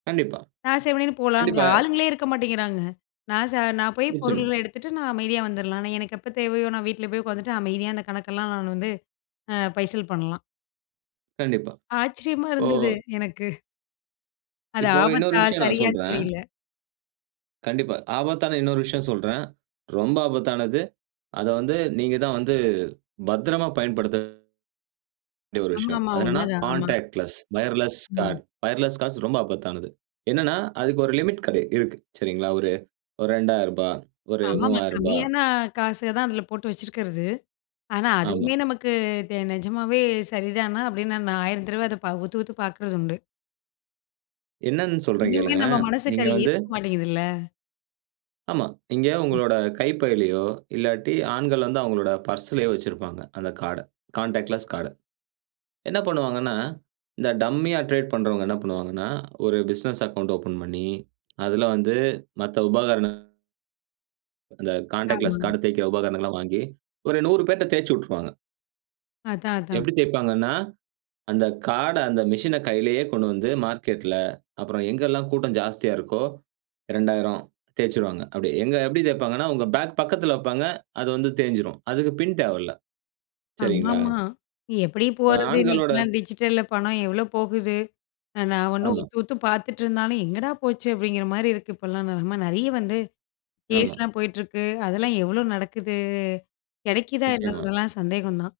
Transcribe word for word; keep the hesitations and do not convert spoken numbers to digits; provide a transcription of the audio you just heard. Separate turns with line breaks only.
கண்டிப்பா.
நான் செவனேன்னு போலாம், அங்க
கண்டிப்பா.
ஆளுங்களே இருக்க மாட்டேங்கிறாங்க. நான் ச நான் போய்
நிச்சயமா.
பொருள்கள எடுத்துட்டு, நான் அமைதியா வந்துரலாம், ஆனா எனக்கு எப்ப தேவையோ! நான் வீட்ல போய் உட்காந்துட்டு அமைதியா அந்த கணக்கெல்லாம் நான் வந்து அ பைசல் பண்லாம்.
கண்டிப்பா.
ஆச்சரியமா
இப்போ
இருந்தது எனக்கு. அது
இப்போ இன்னொரு
ஆபத்தா?
விஷயம் நான்
சரியான்னு
சொல்றேன்.
தெரியல.
கண்டிப்பா. ஆபத்தான இன்னொரு விஷயம் சொல்றேன். ரொம்ப ஆபத்தானது. அத வந்து, நீங்க தான் வந்து பத்திரமா பயன்படுத்த [unintelligible] [unintelligible] ஒரு
ஆமா.
விஷயம்.
ஆமா
அது
உண்ம
என்னனென்னா,
தான். ஆமா.
கான்டாக்ட்லெஸ் வயர்லெஸ் கார்ட்
ம்.
வயர்லெஸ் காஸ் ரொம்ப ஆபத்தானது. என்னென்னா, அதுக்கு ஒரு லிமிட் கெட இருக்கு. சரிங்களா ஒரு ரெண்டாயிரம் ரூபா, ஒரு
ஆமாமா.
மூவாயிரம் ரூபா.
கம்மியான காசு தான் அதில போட்டு வச்சிருக்கிறது. ஆனா,
ஆமா.
அதுவுமே நமக்கு தே நிஜமாவே சரிதானா? அப்பிடின்னு நான் ஆயிரம் தடவ அத பா உத்து, உத்து பார்க்கிறதுண்டு.
என்னன்னு சொல்றேன்
இன்னுமே நம்ம
கேளுங்களேன்!
மனசுக்கு
நீங்க
அத
வந்து
ஏத்துக்க மாட்டேங்கிதுல்ல.
ஆமா. இங்க
[unintelligible]
உங்களோட கைப் பைலயோ! இல்லாட்டி ஆண்கள் வந்து அவுங்களோட பர்ஸ்லயோ வச்சிருப்பாங்க. அந்த கார்ட் அ கான்டாக்ட்லெஸ் கார்ட. என்ன பண்ணுவாங்கன்னா, இந்த டம்மி ஆ டிரேட் பண்றவங்க என்ன பண்ணுவாங்கன்னா, ஒரு பிசினஸ் அக்கவுண்ட் ஓப்பன் பண்ணி, அதில வந்து மத்த உபகரணம் அந்த
ஆமா.
கான்டாக்ட்லெஸ் கார்ட் தேய்க்கிற உபகரணங்கள் எல்லாம் வாங்கி ஒரு நூறு பேர்ட்ட தேச்சு விட்டுருவாங்க.
அதான், அதான்.
எப்பிடி தேய்ப்பாங்கன்னா, அந்த கார்ட் அந்த மெஷின கையிலேயே கொண்டு வந்து மார்க்கெட்ல அப்புறம் எங்கெல்லாம் கூட்டம் ஜாஸ்தியா இருக்கோ! ரெண்டாயிரம் தேச்சு விடுவாங்க. அப்பிடி எங்க எப்பிடி தேய்ப்பாங்கன்னா, உங்க பேக் பக்கத்துல வப்பாங்க. அது வந்து தேய்ஞ்சிரும். அதுக்கு பின் தேவல்ல. சரிங்களா?
ஆமாமா. எப்பிடி
ஆ,
போறது?
ஆண்களோட
இன்னிக்கெல்லாம் டிஜிட்டல்ல பணம் எவ்ளோ போகுது? ந நான் ஒன்னும்
ஆமா.
உத்து, உத்து பார்த்துட்டு இருந்தாலும் எங்கடா போச்சு? அப்பிடிங்கிறமாரி இருக்கு இப்பல்லாம் நெலம, நிறைய வந்து
ஆமா.
கேஸ்லாம் போயிட்டிருக்கு. அதெல்லாம் எவ்ளோ நடக்குது? கிடைக்குதா என்ன
நிச்சயமா.
இதுலாம் சந்தேகம் தான்